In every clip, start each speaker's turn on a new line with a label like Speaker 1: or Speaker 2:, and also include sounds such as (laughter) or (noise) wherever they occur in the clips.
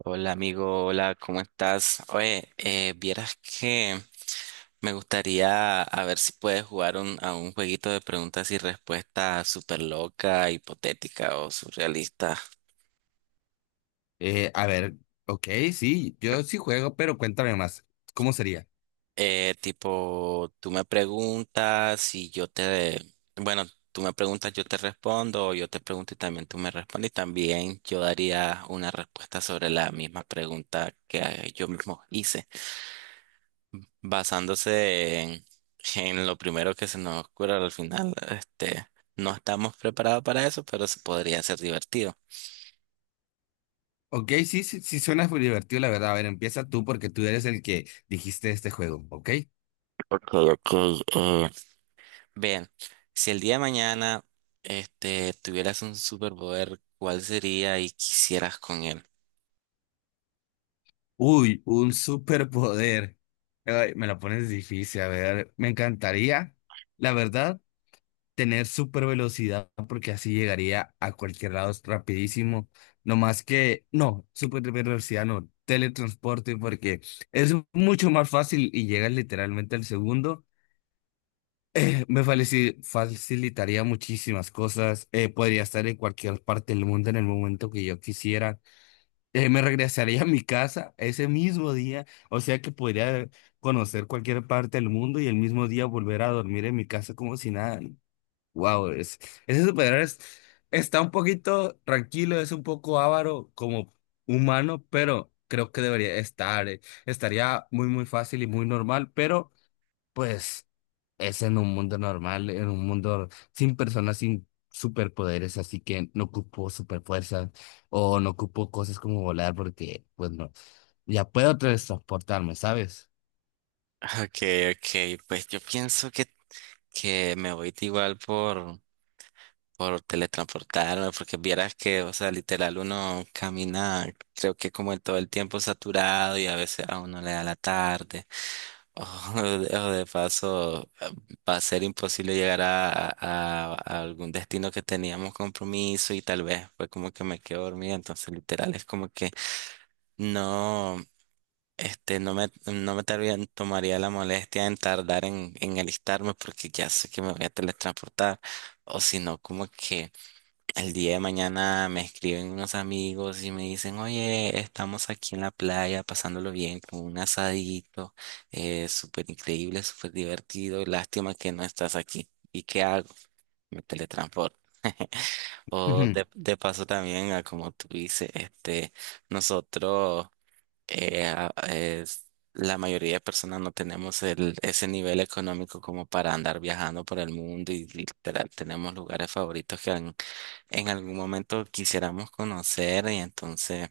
Speaker 1: Hola amigo, hola, ¿cómo estás? Oye, vieras que me gustaría a ver si puedes jugar a un jueguito de preguntas y respuestas súper loca, hipotética o surrealista.
Speaker 2: Eh, a ver, ok, sí, yo sí juego, pero cuéntame más. ¿Cómo sería?
Speaker 1: Tipo, tú me preguntas y yo te... Bueno, tú me preguntas, yo te respondo, o yo te pregunto y también tú me respondes y también yo daría una respuesta sobre la misma pregunta que yo mismo hice. Basándose en, en lo primero que se nos ocurre al final, no estamos preparados para eso, pero se podría ser divertido.
Speaker 2: Ok, sí, sí, sí suena muy divertido, la verdad. A ver, empieza tú porque tú eres el que dijiste este juego, ¿ok?
Speaker 1: Ok, ok. eh, Bien, si el día de mañana, este, tuvieras un superpoder, ¿cuál sería y quisieras con él?
Speaker 2: Uy, un superpoder. Ay, me lo pones difícil, a ver, me encantaría, la verdad, tener super velocidad porque así llegaría a cualquier lado rapidísimo. No más que, no, super velocidad no, teletransporte porque es mucho más fácil y llegas literalmente al segundo. Facilitaría muchísimas cosas. Podría estar en cualquier parte del mundo en el momento que yo quisiera. Me regresaría a mi casa ese mismo día. O sea que podría conocer cualquier parte del mundo y el mismo día volver a dormir en mi casa como si nada. Wow, es, ese superhéroe es- está un poquito tranquilo, es un poco avaro como humano, pero creo que debería estar. Estaría muy, muy fácil y muy normal, pero. Pues es en un mundo normal, en un mundo sin personas, sin superpoderes, así que no ocupo superfuerzas o no ocupo cosas como volar porque, pues no, ya puedo transportarme, ¿sabes?
Speaker 1: (laughs) Ok, ok, pues yo pienso que me voy igual por teletransportarme, porque vieras que, o sea, literal uno camina, creo que como en todo el tiempo saturado y a veces a uno le da la tarde, (laughs) o de paso va a ser imposible llegar a algún destino que teníamos compromiso y tal vez fue como que me quedo dormida, entonces literal es como que no. Este, no me tardaría- tomaría la molestia en tardar en alistarme porque ya sé que me voy a teletransportar. O si no, como que el día de mañana me escriben unos amigos y me dicen, oye, estamos aquí en la playa pasándolo bien con un asadito, súper increíble, súper divertido, lástima que no estás aquí. ¿Y qué hago? Me teletransporto. O
Speaker 2: Ujú.
Speaker 1: de paso también, a como tú dices, nosotros, eh, a- es- la mayoría de personas no tenemos el, ese nivel económico como para andar viajando por el mundo y literal tenemos lugares favoritos en algún momento quisiéramos conocer y entonces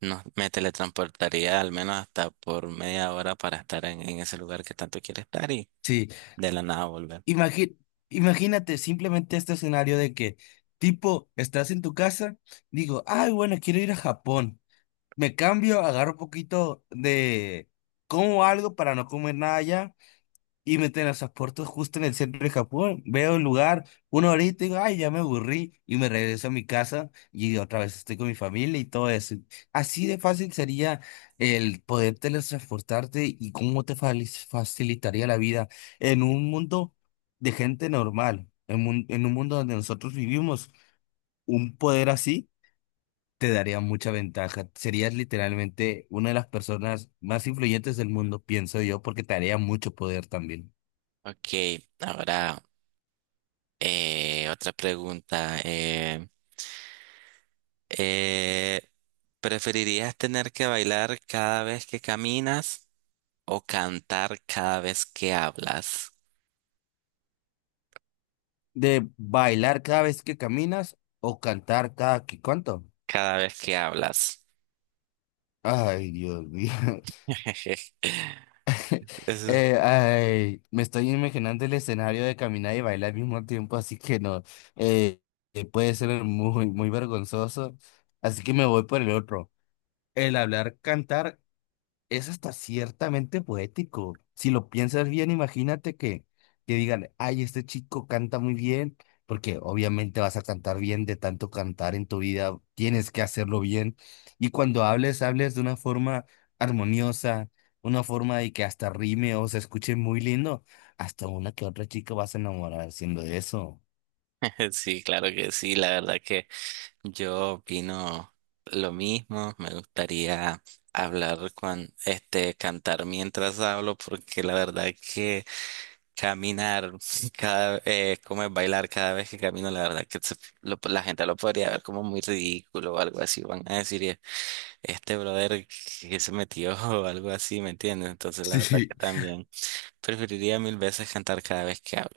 Speaker 1: me teletransportaría al menos hasta por media hora para estar en ese lugar que tanto quiero estar y
Speaker 2: Sí.
Speaker 1: de la nada volver.
Speaker 2: Imagi- Imagínate simplemente este escenario de que, tipo, estás en tu casa, digo, ay, bueno, quiero ir a Japón. Me cambio, agarro un poquito de, como algo para no comer nada allá y me teletransporto justo en el centro de Japón. Veo el lugar, una horita y digo, ay, ya me aburrí. Y me regreso a mi casa y otra vez estoy con mi familia y todo eso. Así de fácil sería el poder teletransportarte y cómo facilitaría la vida en un mundo de gente normal, en un mundo donde nosotros vivimos. Un poder así te daría mucha ventaja. Serías literalmente una de las personas más influyentes del mundo, pienso yo, porque te daría mucho poder también.
Speaker 1: Ok, ahora otra pregunta. Eh, ¿Preferirías tener que bailar cada vez que caminas o cantar cada vez que hablas?
Speaker 2: ¿De bailar cada vez que caminas o cantar cada que cuánto?
Speaker 1: Cada vez que hablas.
Speaker 2: Ay, Dios mío. (laughs)
Speaker 1: (laughs) Eso es...
Speaker 2: Ay, me estoy imaginando el escenario de caminar y bailar al mismo tiempo, así que no. Eh, Puede ser muy, muy vergonzoso. Así que me voy por el otro. El hablar, cantar es hasta ciertamente poético. Si lo piensas bien, imagínate que digan, ay, este chico canta muy bien, porque obviamente vas a cantar bien de tanto cantar en tu vida, tienes que hacerlo bien. Y cuando hables, hables de una forma armoniosa, una forma de que hasta rime o se escuche muy lindo. Hasta una que otra chica vas a enamorar haciendo eso.
Speaker 1: (laughs) Sí, claro que sí, la verdad que... Yo opino lo mismo, me gustaría hablar con este cantar mientras hablo porque la verdad que caminar (laughs) cada como es bailar cada vez que camino la verdad que la gente lo podría ver como muy ridículo o algo así van a decir este brother que se metió" (laughs) o algo así, ¿me entiendes? Entonces la verdad que
Speaker 2: (laughs) Sí.
Speaker 1: también preferiría mil veces cantar cada vez que hablo.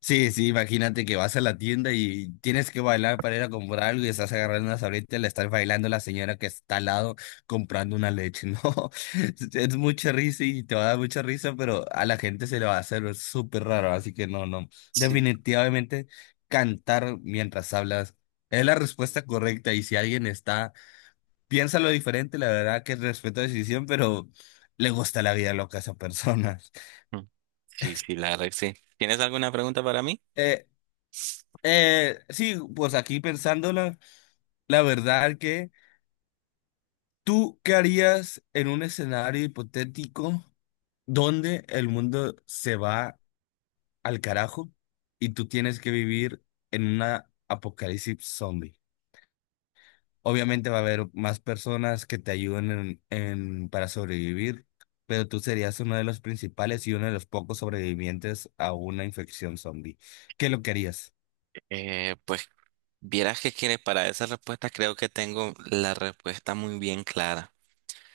Speaker 2: Sí, sí, imagínate que vas a la tienda y tienes que bailar para ir a comprar algo y estás agarrando una sabrita y le estás bailando a la señora que está al lado comprando una leche. (laughs) No, es mucha risa y te va a dar mucha risa, pero a la gente se le va a hacer súper raro, así que no, no.
Speaker 1: Sí.
Speaker 2: Definitivamente cantar mientras hablas es la respuesta correcta y si alguien está, piensa lo diferente, la verdad que respeto la decisión, pero le gusta la vida loca a esa persona. (laughs)
Speaker 1: Mm, sí, sí, la verdad que sí. ¿Tienes alguna pregunta para mí?
Speaker 2: Eh, sí, pues aquí pensándola. La verdad que tú, ¿qué harías en un escenario hipotético donde el mundo se va al carajo y tú tienes que vivir en una apocalipsis zombie? Obviamente va a haber más personas que te ayuden para sobrevivir, pero tú serías uno de los principales y uno de los pocos sobrevivientes a una infección zombie. ¿Qué es lo que harías?
Speaker 1: Pues vieras que quiere para esa respuesta creo que tengo la respuesta muy bien clara.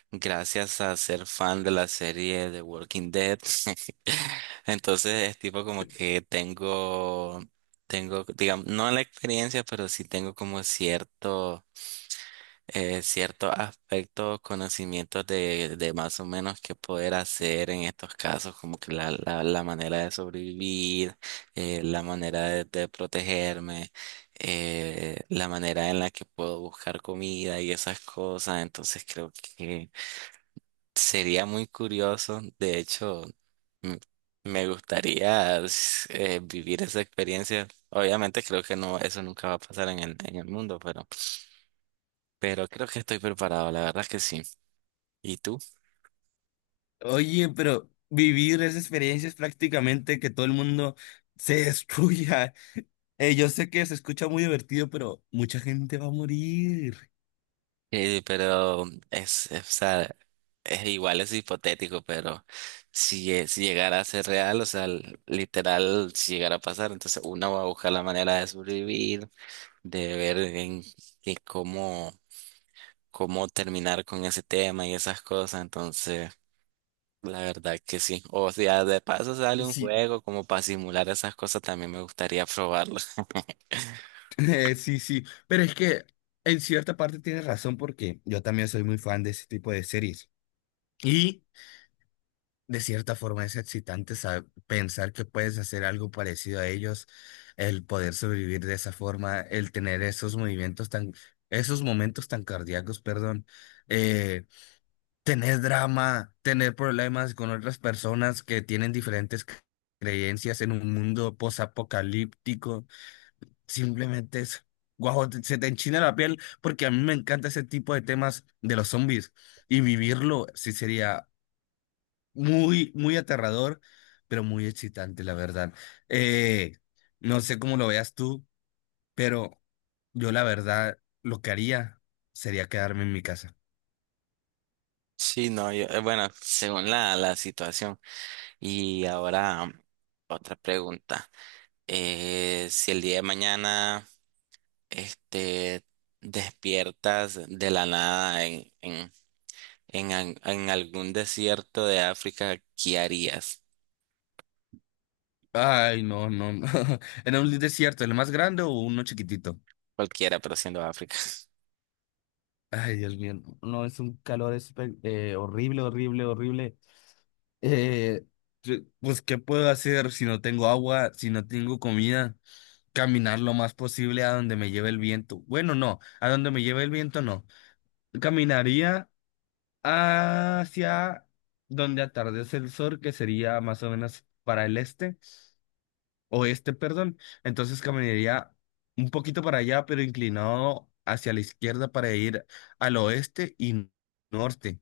Speaker 1: Gracias a ser fan de la serie de Walking Dead. (laughs) Entonces es tipo como que tengo, tengo, digamos, no la experiencia, pero sí tengo como cierto ciertos aspectos, conocimientos de más o menos qué poder hacer en estos casos, como que la manera de sobrevivir, la manera de protegerme, la manera en la que puedo buscar comida y esas cosas. Entonces creo que sería muy curioso. De hecho, m- me gustaría vivir esa experiencia. Obviamente creo que no, eso nunca va a pasar en el mundo, pero creo que estoy preparado, la verdad que sí. ¿Y tú?
Speaker 2: Oye, pero vivir esa experiencia es prácticamente que todo el mundo se (laughs) destruya. Yo sé que se escucha muy divertido, pero mucha gente va a morir.
Speaker 1: Pero o sea, es igual, es hipotético, pero si llegara a ser real, o sea, literal, si llegara a pasar, entonces uno va a buscar la manera de sobrevivir, de ver en cómo, cómo terminar con ese tema y esas cosas, entonces, la verdad que sí. O sea, de paso sale un
Speaker 2: Sí.
Speaker 1: juego como para simular esas cosas, también me gustaría probarlo. (laughs)
Speaker 2: (laughs) Sí, sí, pero es que en cierta parte tienes razón porque yo también soy muy fan de ese tipo de series. Y de cierta forma es excitante pensar que puedes hacer algo parecido a ellos, el poder sobrevivir de esa forma, el tener esos movimientos tan, esos momentos tan cardíacos, perdón. Tener drama, tener problemas con otras personas que tienen diferentes creencias en un mundo posapocalíptico, simplemente es, guau, se te enchina la piel porque a mí me encanta ese tipo de temas de los zombies y vivirlo sí sería muy, muy aterrador, pero muy excitante, la verdad. Eh, no sé cómo lo veas tú, pero yo la verdad lo que haría sería quedarme en mi casa.
Speaker 1: Sí, no, yo, bueno, según la situación. Y ahora otra pregunta. Si el día de mañana este, despiertas de la nada en algún desierto de África, ¿qué harías?
Speaker 2: Ay, no, no, no. (laughs) ¿Era un desierto, el más grande o uno chiquitito?
Speaker 1: Cualquiera, pero siendo África.
Speaker 2: Ay, Dios mío. No, no, es un calor horrible, horrible, horrible. Eh, pues, ¿qué puedo hacer si no tengo agua, si no tengo comida? Caminar lo más posible a donde me lleve el viento. Bueno, no, a donde me lleve el viento no. Caminaría hacia donde atardece el sol, que sería más o menos para el este. Oeste, perdón. Entonces caminaría un poquito para allá, pero inclinado hacia la izquierda para ir al oeste y norte.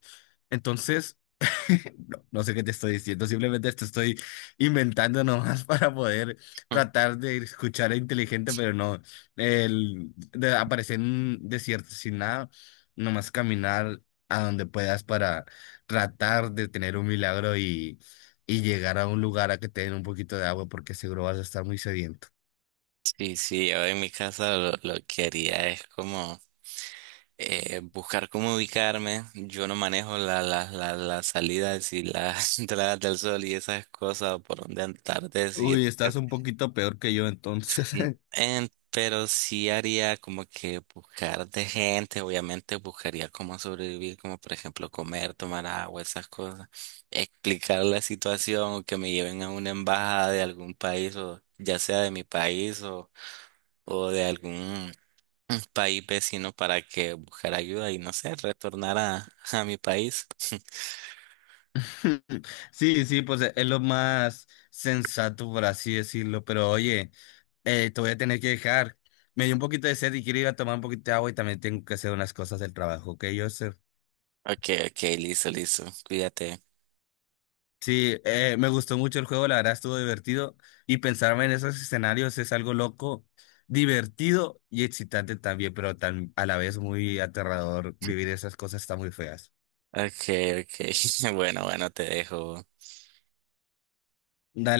Speaker 2: Entonces… (laughs) No, no sé qué te estoy diciendo, simplemente te estoy inventando nomás (laughs) para poder
Speaker 1: (laughs)
Speaker 2: tratar de escuchar inteligente, pero no, de aparecer en un desierto sin nada, nomás caminar a donde puedas para tratar de tener un milagro y llegar a un lugar a que te den un poquito de agua porque seguro vas a estar muy sediento.
Speaker 1: Sí, sí, yo en mi casa lo que haría es como buscar cómo ubicarme. Yo no manejo las salidas y las (laughs) entradas del sol y esas cosas, o por dónde andar, decir.
Speaker 2: Uy, estás un poquito peor que yo entonces.
Speaker 1: Sí,
Speaker 2: (laughs)
Speaker 1: pero sí haría como que buscar de gente, obviamente buscaría cómo sobrevivir, como por ejemplo comer, tomar agua, esas cosas, explicar la situación o que me lleven a una embajada de algún país o ya sea de mi país o de algún país vecino para que buscar ayuda y no sé, retornar a mi país. (laughs)
Speaker 2: (laughs) Sí, sí, pues es lo más sensato, por así decirlo. Pero oye, te voy a tener que dejar. Me dio un poquito de sed y quiero ir a tomar un poquito de agua y también tengo que hacer unas cosas del trabajo, ¿ok, Joseph?
Speaker 1: Ok, ok, listo, listo, cuídate.
Speaker 2: Sí, me gustó mucho el juego, la verdad estuvo divertido y pensarme en esos escenarios es algo loco, divertido y excitante también, pero tan, a la vez muy aterrador. Vivir esas cosas está muy feas.
Speaker 1: Ok, ok, (laughs) bueno, bueno, te dejo.
Speaker 2: Dale.